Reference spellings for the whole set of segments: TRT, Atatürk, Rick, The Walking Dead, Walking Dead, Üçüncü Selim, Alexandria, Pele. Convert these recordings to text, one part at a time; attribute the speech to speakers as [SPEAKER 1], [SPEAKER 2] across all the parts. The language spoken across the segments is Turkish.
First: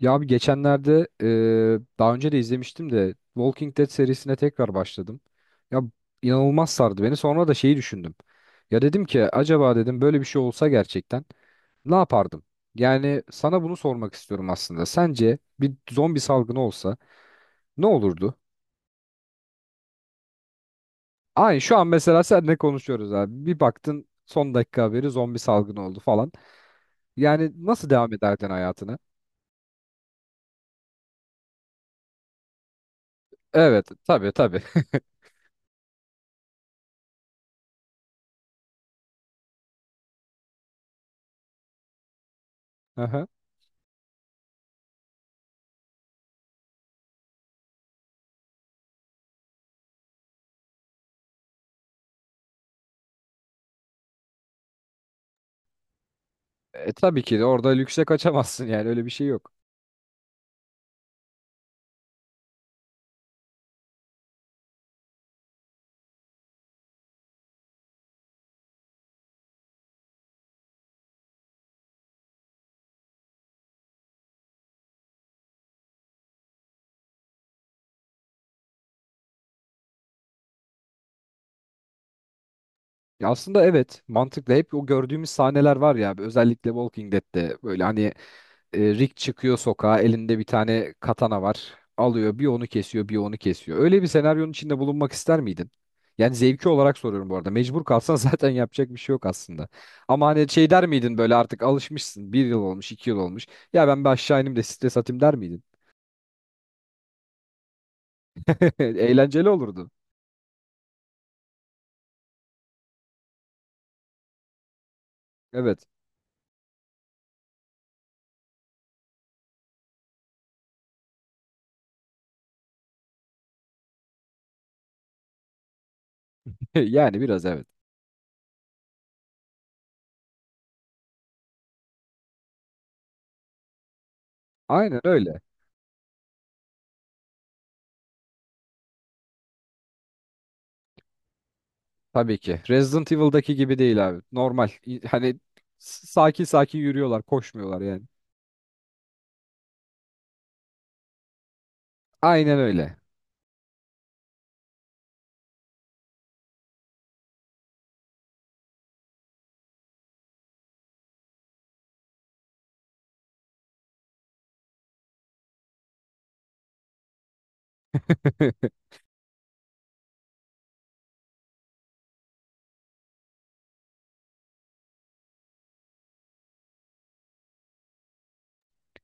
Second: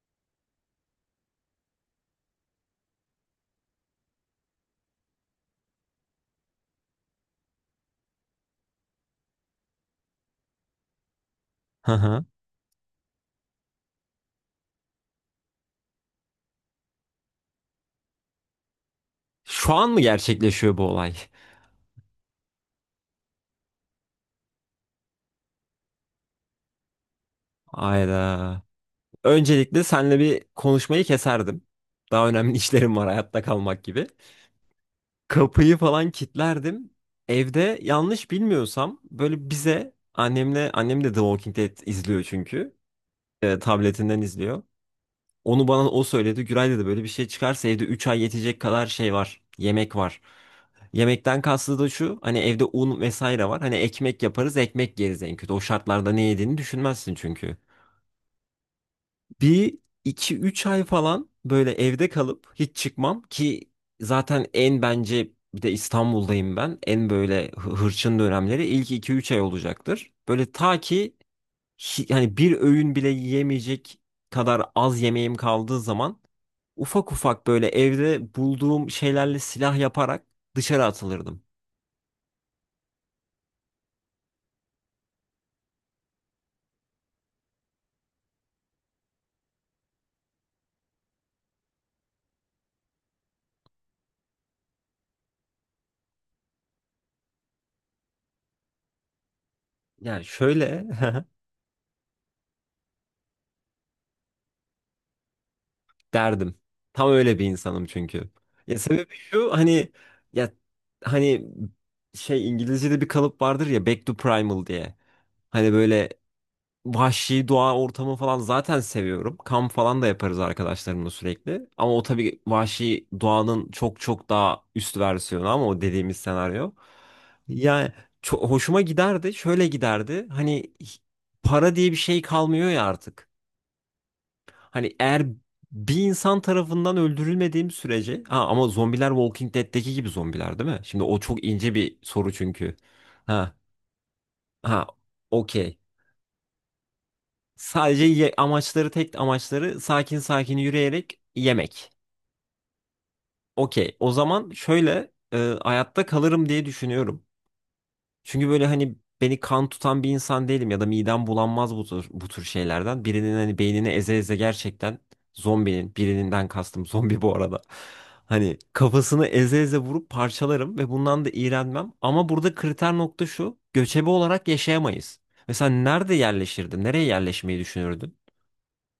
[SPEAKER 1] Ya abi geçenlerde daha önce de izlemiştim de Walking Dead serisine tekrar başladım. Ya inanılmaz sardı beni. Sonra da şeyi düşündüm. Ya dedim ki acaba dedim böyle bir şey olsa gerçekten
[SPEAKER 2] Hı
[SPEAKER 1] ne
[SPEAKER 2] hı.
[SPEAKER 1] yapardım? Yani sana bunu sormak istiyorum aslında. Sence bir zombi salgını olsa ne olurdu?
[SPEAKER 2] Şu an mı gerçekleşiyor bu olay?
[SPEAKER 1] Aynı şu an mesela seninle konuşuyoruz abi. Bir baktın son dakika haberi zombi salgını oldu falan. Yani nasıl devam ederdin
[SPEAKER 2] Ayda.
[SPEAKER 1] hayatına?
[SPEAKER 2] Öncelikle seninle bir konuşmayı keserdim. Daha önemli işlerim var, hayatta kalmak
[SPEAKER 1] Evet
[SPEAKER 2] gibi.
[SPEAKER 1] tabii tabii.
[SPEAKER 2] Kapıyı falan kilitlerdim. Evde, yanlış bilmiyorsam, böyle bize annemle annem de The Walking Dead izliyor çünkü. Tabletinden izliyor. Onu bana o söyledi. Güray dedi, böyle bir şey çıkarsa evde 3 ay yetecek kadar şey var. Yemek var. Yemekten kastı da şu: hani evde un vesaire var. Hani ekmek yaparız, ekmek yeriz en kötü. O şartlarda ne yediğini
[SPEAKER 1] E,
[SPEAKER 2] düşünmezsin
[SPEAKER 1] tabii ki de
[SPEAKER 2] çünkü.
[SPEAKER 1] orada lükse kaçamazsın yani öyle bir şey yok.
[SPEAKER 2] Bir iki üç ay falan böyle evde kalıp hiç çıkmam ki zaten, en, bence, bir de İstanbul'dayım ben. En böyle hırçın dönemleri ilk iki üç ay olacaktır. Böyle ta ki yani bir öğün bile yiyemeyecek kadar az yemeğim kaldığı zaman, ufak ufak böyle evde bulduğum şeylerle silah yaparak dışarı atılırdım.
[SPEAKER 1] Ya aslında evet mantıklı hep o gördüğümüz sahneler var ya özellikle Walking Dead'te böyle hani Rick çıkıyor sokağa elinde bir tane katana var alıyor bir onu kesiyor bir onu kesiyor. Öyle bir senaryonun içinde bulunmak ister miydin? Yani zevki olarak soruyorum bu arada mecbur kalsan zaten yapacak bir şey yok aslında. Ama
[SPEAKER 2] Yani
[SPEAKER 1] hani şey der
[SPEAKER 2] şöyle,
[SPEAKER 1] miydin böyle artık alışmışsın bir yıl olmuş 2 yıl olmuş ya ben bir aşağı ineyim de stres atayım der miydin?
[SPEAKER 2] derdim. Tam öyle bir insanım çünkü. Ya, sebebi
[SPEAKER 1] Eğlenceli
[SPEAKER 2] şu
[SPEAKER 1] olurdu.
[SPEAKER 2] hani, ya hani şey, İngilizce'de bir kalıp vardır ya, back to primal diye. Hani
[SPEAKER 1] Evet
[SPEAKER 2] böyle vahşi doğa ortamı falan zaten seviyorum. Kamp falan da yaparız arkadaşlarımla sürekli. Ama o tabii vahşi doğanın çok çok daha üst versiyonu, ama o dediğimiz senaryo.
[SPEAKER 1] yani biraz evet
[SPEAKER 2] Yani çok hoşuma giderdi. Şöyle giderdi. Hani para diye bir şey kalmıyor ya artık. Hani
[SPEAKER 1] aynen
[SPEAKER 2] eğer
[SPEAKER 1] öyle.
[SPEAKER 2] bir insan tarafından öldürülmediğim sürece. Ha, ama zombiler Walking Dead'teki gibi zombiler değil mi? Şimdi o çok ince bir soru
[SPEAKER 1] Tabii ki.
[SPEAKER 2] çünkü.
[SPEAKER 1] Resident Evil'daki
[SPEAKER 2] Ha
[SPEAKER 1] gibi değil abi. Normal.
[SPEAKER 2] ha,
[SPEAKER 1] Hani
[SPEAKER 2] okey.
[SPEAKER 1] sakin sakin yürüyorlar, koşmuyorlar yani.
[SPEAKER 2] Sadece amaçları, tek amaçları sakin sakin yürüyerek yemek.
[SPEAKER 1] Aynen öyle.
[SPEAKER 2] Okey. O zaman şöyle, hayatta kalırım diye düşünüyorum. Çünkü böyle hani beni kan tutan bir insan değilim ya da midem bulanmaz bu tür şeylerden. Birinin hani beynini eze eze gerçekten, zombinin, birinden kastım zombi bu arada. Hani kafasını eze eze vurup parçalarım ve bundan da iğrenmem. Ama burada kriter nokta şu: göçebe olarak yaşayamayız. Mesela nerede yerleşirdin? Nereye yerleşmeyi düşünürdün?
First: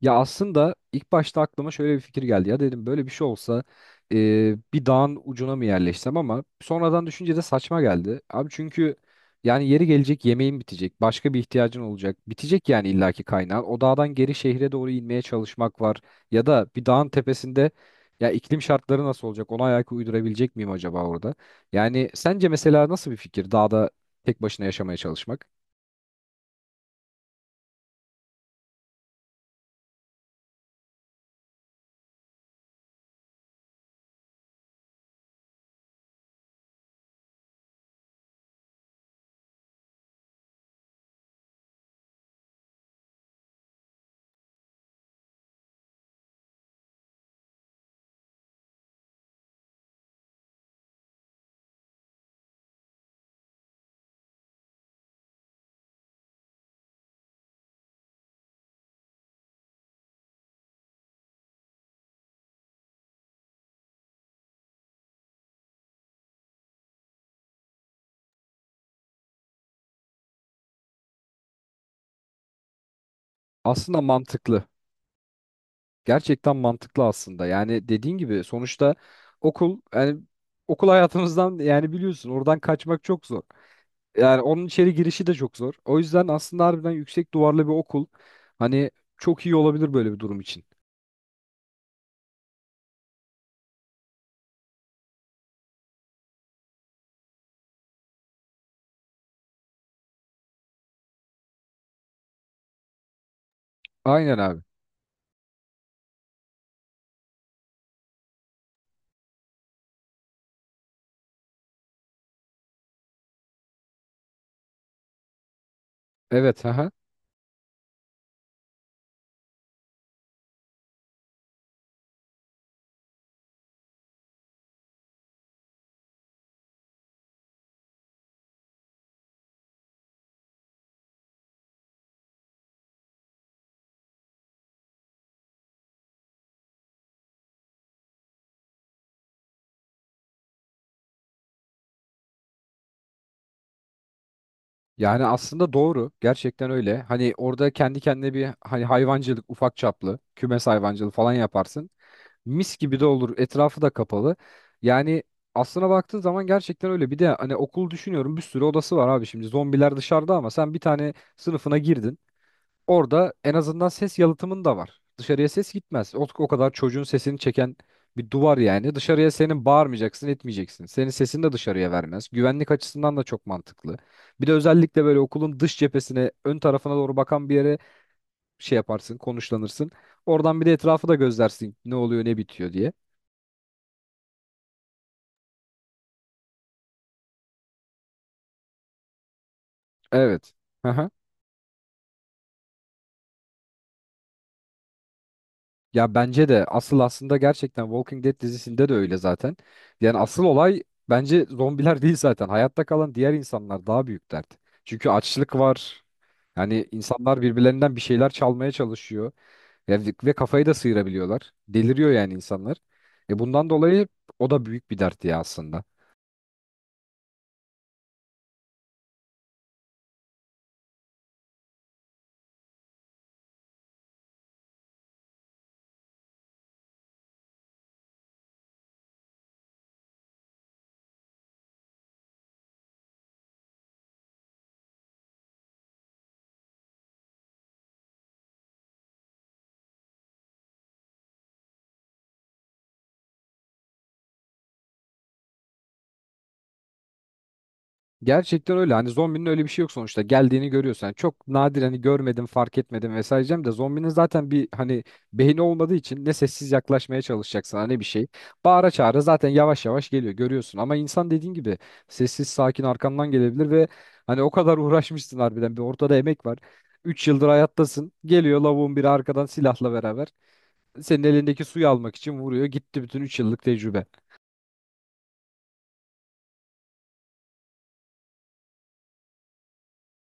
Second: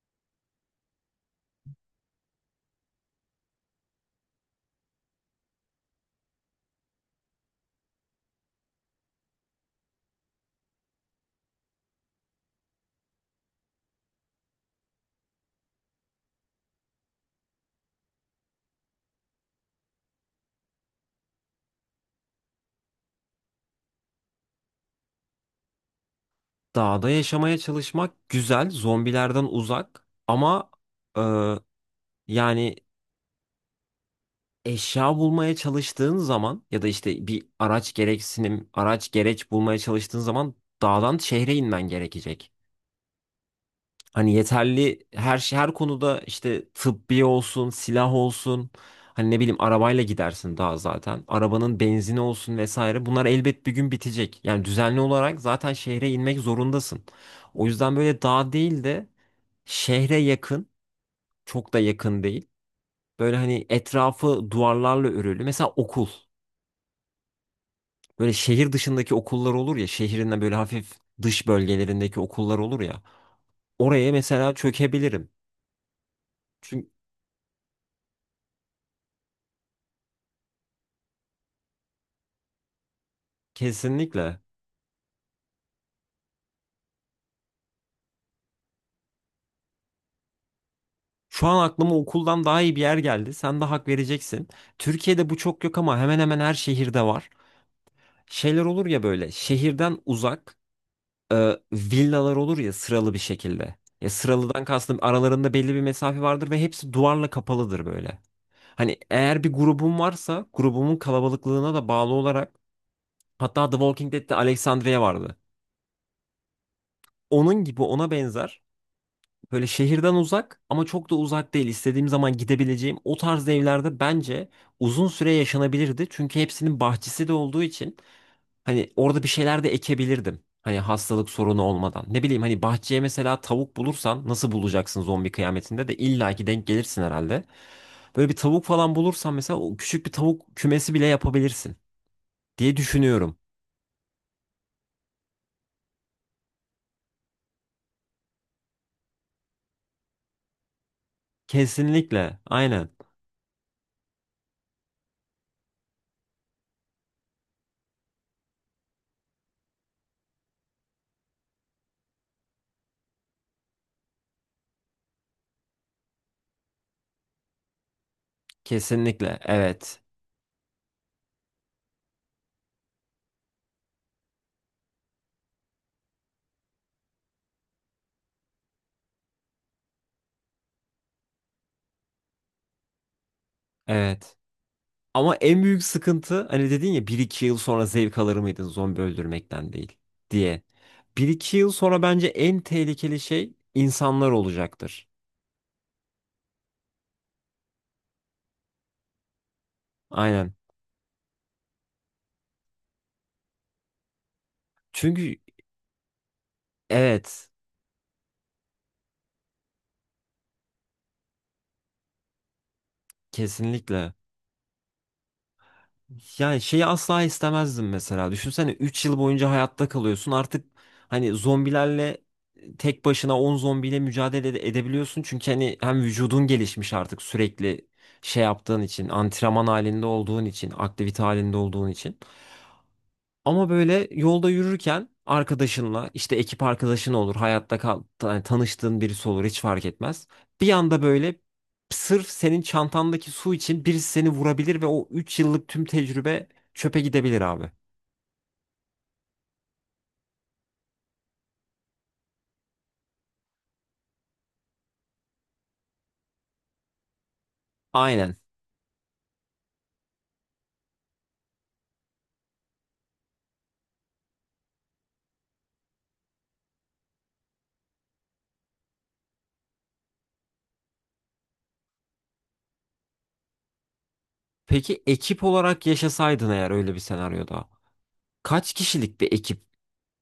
[SPEAKER 1] Ya aslında ilk başta aklıma şöyle bir fikir geldi. Ya dedim böyle bir şey olsa e, bir dağın ucuna mı yerleşsem ama sonradan düşünce de saçma geldi. Abi çünkü yani yeri gelecek yemeğin bitecek. Başka bir ihtiyacın olacak. Bitecek yani illaki kaynağın. O dağdan geri şehre doğru inmeye çalışmak var. Ya da bir dağın tepesinde ya iklim şartları nasıl olacak? Ona ayak uydurabilecek miyim acaba orada? Yani sence mesela nasıl bir fikir dağda tek başına yaşamaya çalışmak?
[SPEAKER 2] Dağda yaşamaya çalışmak güzel, zombilerden uzak, ama e, yani eşya bulmaya çalıştığın zaman ya da işte bir araç gereç bulmaya çalıştığın zaman dağdan şehre inmen gerekecek. Hani yeterli her şey, her konuda, işte tıbbi olsun, silah olsun, hani ne bileyim, arabayla gidersin daha zaten. Arabanın benzini olsun vesaire. Bunlar elbet bir gün bitecek. Yani düzenli olarak zaten şehre inmek zorundasın. O yüzden böyle dağ değil de şehre yakın, çok da yakın değil. Böyle hani etrafı duvarlarla örülü. Mesela okul. Böyle şehir dışındaki okullar olur ya, şehrinden böyle hafif dış bölgelerindeki okullar olur ya.
[SPEAKER 1] Aslında
[SPEAKER 2] Oraya mesela
[SPEAKER 1] mantıklı.
[SPEAKER 2] çökebilirim.
[SPEAKER 1] Gerçekten
[SPEAKER 2] Çünkü
[SPEAKER 1] mantıklı aslında. Yani dediğin gibi sonuçta okul yani okul hayatımızdan yani biliyorsun oradan kaçmak çok zor.
[SPEAKER 2] kesinlikle.
[SPEAKER 1] Yani onun içeri girişi de çok zor. O yüzden aslında harbiden yüksek duvarlı bir okul hani çok iyi olabilir böyle bir durum için.
[SPEAKER 2] Şu an aklıma okuldan daha iyi bir yer geldi. Sen de hak vereceksin. Türkiye'de bu çok yok ama hemen hemen her şehirde var. Şeyler olur ya böyle şehirden uzak, villalar olur ya, sıralı bir şekilde. Ya,
[SPEAKER 1] Aynen abi.
[SPEAKER 2] sıralıdan kastım aralarında belli bir mesafe vardır ve hepsi duvarla kapalıdır böyle. Hani eğer bir grubum varsa grubumun kalabalıklığına da bağlı olarak, hatta The Walking Dead'te Alexandria vardı.
[SPEAKER 1] Evet. Aha.
[SPEAKER 2] Onun gibi, ona benzer böyle şehirden uzak ama çok da uzak değil, istediğim zaman gidebileceğim o tarz evlerde bence uzun süre yaşanabilirdi. Çünkü hepsinin bahçesi de olduğu için hani orada bir şeyler de ekebilirdim. Hani hastalık sorunu olmadan. Ne bileyim, hani bahçeye mesela tavuk bulursan, nasıl bulacaksın, zombi kıyametinde de illaki denk gelirsin herhalde. Böyle bir tavuk falan bulursan mesela, o küçük bir tavuk kümesi bile yapabilirsin diye düşünüyorum.
[SPEAKER 1] Yani aslında doğru. Gerçekten öyle. Hani orada kendi kendine bir hani hayvancılık ufak çaplı, kümes hayvancılığı falan yaparsın.
[SPEAKER 2] Kesinlikle.
[SPEAKER 1] Mis
[SPEAKER 2] Aynen.
[SPEAKER 1] gibi de olur. Etrafı da kapalı. Yani aslına baktığın zaman gerçekten öyle. Bir de hani okul düşünüyorum bir sürü odası var abi şimdi. Zombiler dışarıda ama sen bir tane sınıfına girdin. Orada en azından ses yalıtımın da var. Dışarıya ses gitmez. O kadar çocuğun sesini çeken bir duvar yani. Dışarıya
[SPEAKER 2] Kesinlikle.
[SPEAKER 1] senin
[SPEAKER 2] Evet.
[SPEAKER 1] bağırmayacaksın, etmeyeceksin. Senin sesini de dışarıya vermez. Güvenlik açısından da çok mantıklı. Bir de özellikle böyle okulun dış cephesine, ön tarafına doğru bakan bir yere şey yaparsın, konuşlanırsın. Oradan bir de etrafı da gözlersin ne oluyor, ne bitiyor diye.
[SPEAKER 2] Evet. Ama en büyük sıkıntı, hani dedin ya bir iki yıl sonra zevk alır mıydın zombi öldürmekten değil
[SPEAKER 1] Evet.
[SPEAKER 2] diye,
[SPEAKER 1] Hı hı.
[SPEAKER 2] bir iki yıl sonra bence en tehlikeli şey insanlar olacaktır.
[SPEAKER 1] Ya bence de asıl aslında gerçekten Walking Dead dizisinde de öyle zaten. Yani asıl
[SPEAKER 2] Aynen.
[SPEAKER 1] olay bence zombiler değil zaten. Hayatta kalan diğer insanlar daha büyük dert. Çünkü
[SPEAKER 2] Çünkü
[SPEAKER 1] açlık var. Yani insanlar
[SPEAKER 2] evet,
[SPEAKER 1] birbirlerinden bir şeyler çalmaya çalışıyor. Ya ve kafayı da sıyırabiliyorlar. Deliriyor yani insanlar. E bundan dolayı
[SPEAKER 2] kesinlikle.
[SPEAKER 1] o da büyük bir dert ya aslında.
[SPEAKER 2] Yani şeyi asla istemezdim mesela. Düşünsene, 3 yıl boyunca hayatta kalıyorsun. Artık hani zombilerle, tek başına 10 zombiyle mücadele edebiliyorsun. Çünkü hani hem vücudun gelişmiş artık sürekli şey yaptığın için, antrenman halinde olduğun için, aktivite halinde olduğun için. Ama böyle yolda yürürken arkadaşınla, işte ekip arkadaşın olur, hayatta kal, yani tanıştığın birisi olur, hiç fark etmez. Bir anda böyle sırf senin çantandaki su için birisi seni vurabilir ve o 3 yıllık tüm tecrübe çöpe gidebilir abi.
[SPEAKER 1] Gerçekten öyle. Hani zombinin öyle bir şey yok sonuçta. Geldiğini görüyorsun. Yani çok nadir hani görmedim, fark etmedim vesaire diyeceğim de zombinin zaten bir hani beyni olmadığı için ne sessiz yaklaşmaya çalışacaksın hani bir şey.
[SPEAKER 2] Aynen.
[SPEAKER 1] Bağıra çağıra zaten yavaş yavaş geliyor görüyorsun. Ama insan dediğin gibi sessiz sakin arkandan gelebilir ve hani o kadar uğraşmışsın harbiden bir ortada emek var. 3 yıldır hayattasın. Geliyor lavuğun biri arkadan silahla beraber. Senin elindeki suyu almak için vuruyor. Gitti bütün 3 yıllık tecrübe.
[SPEAKER 2] Peki ekip olarak yaşasaydın eğer öyle bir senaryoda, kaç kişilik bir ekip?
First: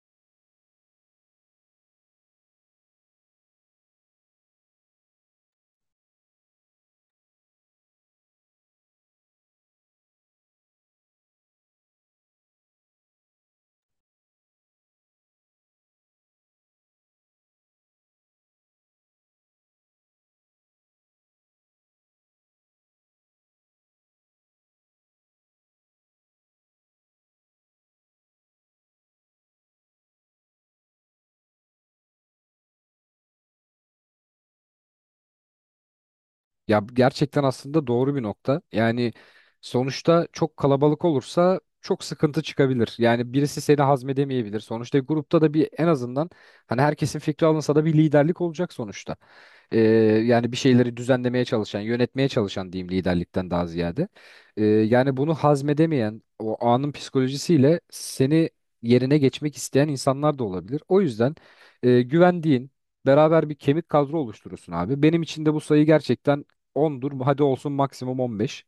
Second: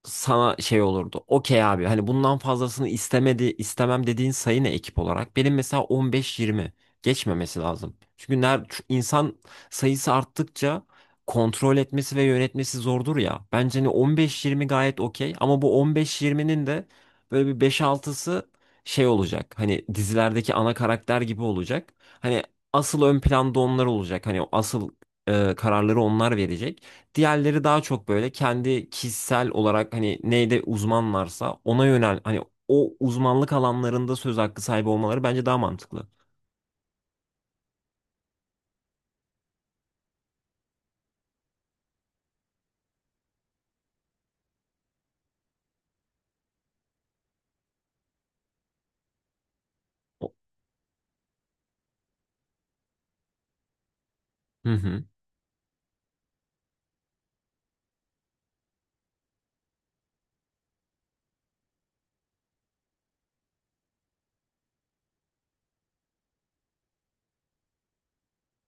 [SPEAKER 2] Sana şey olurdu. Okey abi, hani bundan fazlasını istemem dediğin sayı ne ekip olarak? Benim mesela 15-20 geçmemesi lazım. Çünkü şu insan sayısı arttıkça kontrol etmesi ve yönetmesi zordur ya. Bence hani 15-20 gayet okey, ama bu 15-20'nin de böyle bir beş altısı şey olacak. Hani dizilerdeki ana karakter gibi olacak. Hani asıl ön planda onlar olacak. Hani asıl kararları onlar verecek. Diğerleri daha çok böyle kendi kişisel olarak hani neyde uzmanlarsa ona yönel, hani o uzmanlık alanlarında söz hakkı sahibi olmaları bence daha mantıklı.
[SPEAKER 1] Ya gerçekten aslında doğru bir nokta. Yani sonuçta çok kalabalık olursa çok sıkıntı çıkabilir. Yani birisi seni hazmedemeyebilir. Sonuçta grupta da bir en azından hani herkesin fikri alınsa da bir liderlik olacak sonuçta. Ee,
[SPEAKER 2] O-
[SPEAKER 1] yani bir şeyleri düzenlemeye çalışan, yönetmeye çalışan diyeyim liderlikten daha ziyade.
[SPEAKER 2] Hı hı.
[SPEAKER 1] Yani bunu hazmedemeyen, o anın psikolojisiyle seni yerine geçmek isteyen insanlar da olabilir. O yüzden güvendiğin, beraber bir kemik kadro oluşturursun abi. Benim için de bu sayı gerçekten 10'dur. Hadi olsun maksimum 15.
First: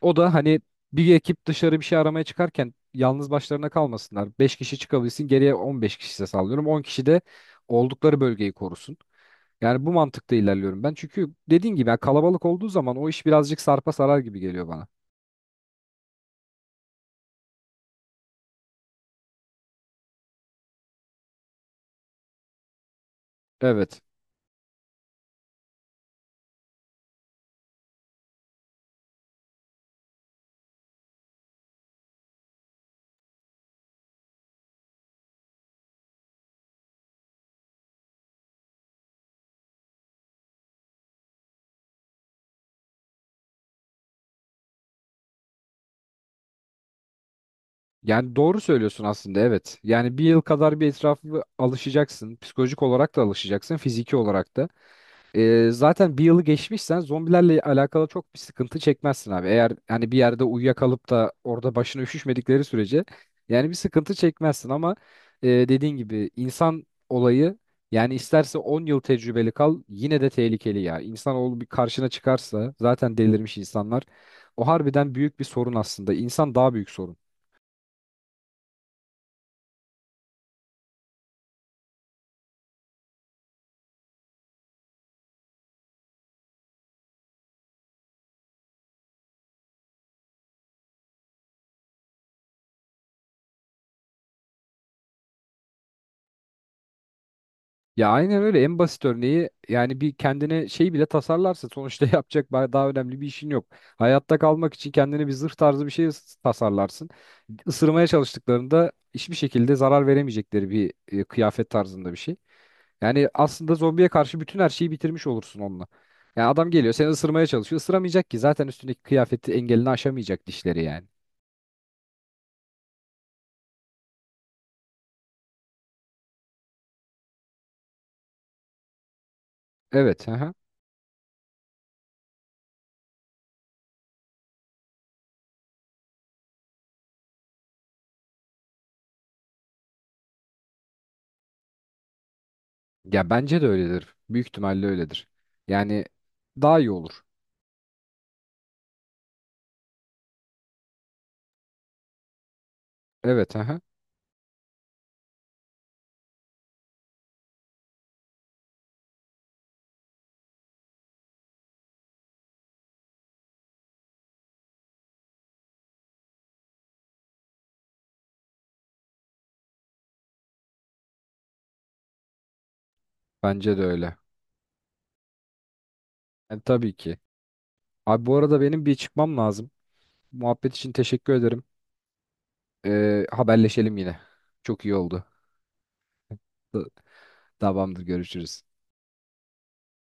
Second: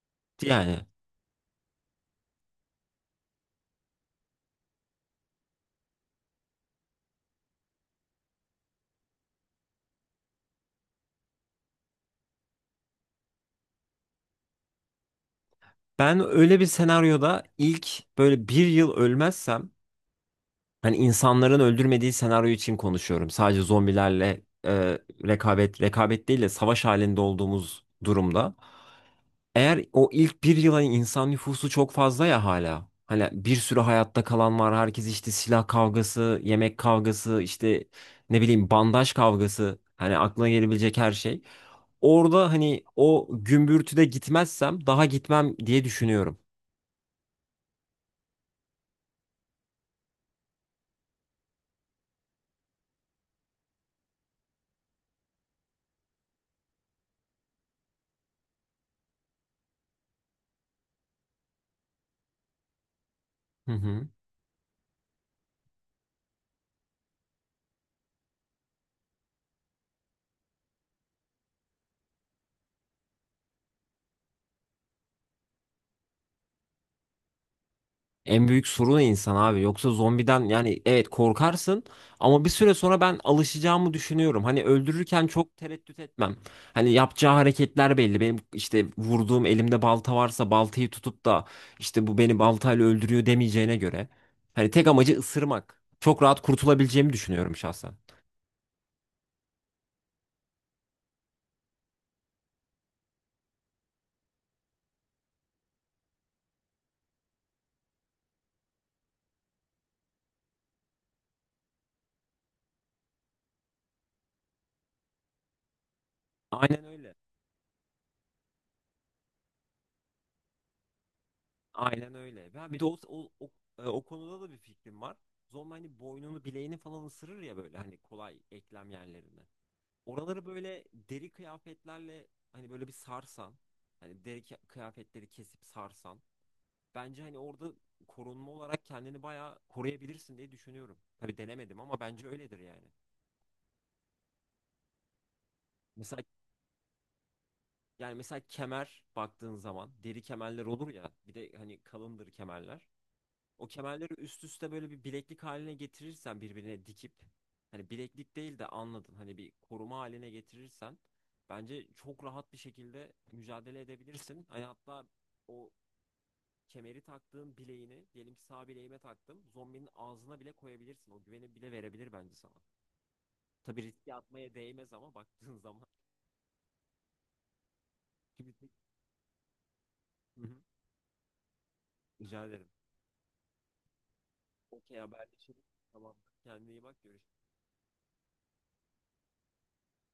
[SPEAKER 1] O da hani
[SPEAKER 2] Yani
[SPEAKER 1] bir ekip dışarı bir şey aramaya çıkarken yalnız başlarına kalmasınlar. 5 kişi çıkabilsin, geriye 15 kişi ise sallıyorum. 10 kişi de oldukları bölgeyi korusun. Yani bu mantıkta ilerliyorum ben. Çünkü dediğin gibi ya kalabalık olduğu zaman o iş birazcık sarpa sarar gibi geliyor bana.
[SPEAKER 2] ben öyle bir senaryoda ilk böyle bir yıl ölmezsem, hani insanların öldürmediği senaryo için konuşuyorum. Sadece
[SPEAKER 1] Evet.
[SPEAKER 2] zombilerle rekabet değil de savaş halinde olduğumuz durumda. Eğer o ilk bir yılın insan nüfusu çok fazla ya hala. Hani bir sürü hayatta kalan var. Herkes işte silah kavgası, yemek kavgası, işte ne bileyim, bandaj kavgası. Hani aklına gelebilecek her şey. Orada hani o gümbürtüde gitmezsem daha gitmem diye düşünüyorum.
[SPEAKER 1] Yani doğru söylüyorsun aslında evet. Yani bir yıl kadar bir etrafı alışacaksın. Psikolojik olarak da alışacaksın. Fiziki olarak da. Zaten bir yılı geçmişsen zombilerle alakalı çok bir sıkıntı çekmezsin abi. Eğer hani bir yerde uyuyakalıp da orada başına üşüşmedikleri sürece yani
[SPEAKER 2] Hı
[SPEAKER 1] bir
[SPEAKER 2] hı.
[SPEAKER 1] sıkıntı çekmezsin ama dediğin gibi insan olayı yani isterse 10 yıl tecrübeli kal yine de tehlikeli ya. İnsanoğlu bir karşına çıkarsa zaten delirmiş insanlar. O harbiden büyük bir sorun aslında. İnsan daha büyük sorun.
[SPEAKER 2] En büyük sorun insan abi. Yoksa zombiden, yani evet korkarsın, ama bir süre sonra ben alışacağımı düşünüyorum. Hani öldürürken çok tereddüt etmem. Hani yapacağı hareketler belli. Benim işte vurduğum, elimde balta varsa baltayı tutup da işte bu beni baltayla öldürüyor demeyeceğine göre. Hani tek amacı ısırmak. Çok rahat kurtulabileceğimi düşünüyorum şahsen.
[SPEAKER 1] Ya aynen öyle en basit örneği yani bir kendine şey bile tasarlarsa sonuçta yapacak daha önemli bir işin yok. Hayatta kalmak için kendine bir zırh tarzı bir şey tasarlarsın. Isırmaya çalıştıklarında hiçbir şekilde zarar veremeyecekleri bir kıyafet tarzında bir şey. Yani aslında zombiye karşı bütün her şeyi bitirmiş olursun onunla. Yani adam
[SPEAKER 2] Aynen
[SPEAKER 1] geliyor seni
[SPEAKER 2] öyle.
[SPEAKER 1] ısırmaya çalışıyor. Isıramayacak ki zaten üstündeki kıyafeti engelini aşamayacak dişleri yani.
[SPEAKER 2] Aynen öyle. Ben bir de o konuda da bir fikrim var. Zombi hani boynunu, bileğini falan ısırır ya böyle, hani kolay eklem yerlerini.
[SPEAKER 1] Evet.
[SPEAKER 2] Oraları
[SPEAKER 1] Aha.
[SPEAKER 2] böyle deri kıyafetlerle hani böyle bir sarsan, hani kıyafetleri kesip sarsan, bence hani orada korunma olarak kendini bayağı koruyabilirsin diye düşünüyorum. Tabii denemedim ama bence öyledir yani.
[SPEAKER 1] Ya bence de öyledir. Büyük ihtimalle öyledir. Yani
[SPEAKER 2] Mesela
[SPEAKER 1] daha iyi olur.
[SPEAKER 2] Yani mesela kemer, baktığın zaman deri kemerler olur ya, bir de hani kalındır kemerler.
[SPEAKER 1] Evet.
[SPEAKER 2] O
[SPEAKER 1] Aha.
[SPEAKER 2] kemerleri üst üste böyle bir bileklik haline getirirsen, birbirine dikip, hani bileklik değil de anladın, hani bir koruma haline getirirsen bence çok rahat bir şekilde mücadele edebilirsin. Hani hatta o kemeri taktığın bileğini, diyelim ki sağ bileğime taktım, zombinin ağzına bile koyabilirsin. O güveni bile verebilir bence sana.
[SPEAKER 1] Bence
[SPEAKER 2] Tabii
[SPEAKER 1] de
[SPEAKER 2] riske
[SPEAKER 1] öyle.
[SPEAKER 2] atmaya değmez ama baktığın zaman.
[SPEAKER 1] Yani tabii ki. Abi bu arada
[SPEAKER 2] Gibi-
[SPEAKER 1] benim bir çıkmam lazım.
[SPEAKER 2] Hı hı.
[SPEAKER 1] Muhabbet için teşekkür ederim.
[SPEAKER 2] Rica ederim.
[SPEAKER 1] Haberleşelim yine. Çok iyi
[SPEAKER 2] Okey,
[SPEAKER 1] oldu.
[SPEAKER 2] haberleşelim. Tamam. Kendine iyi bak, görüşürüz.
[SPEAKER 1] Tamamdır görüşürüz.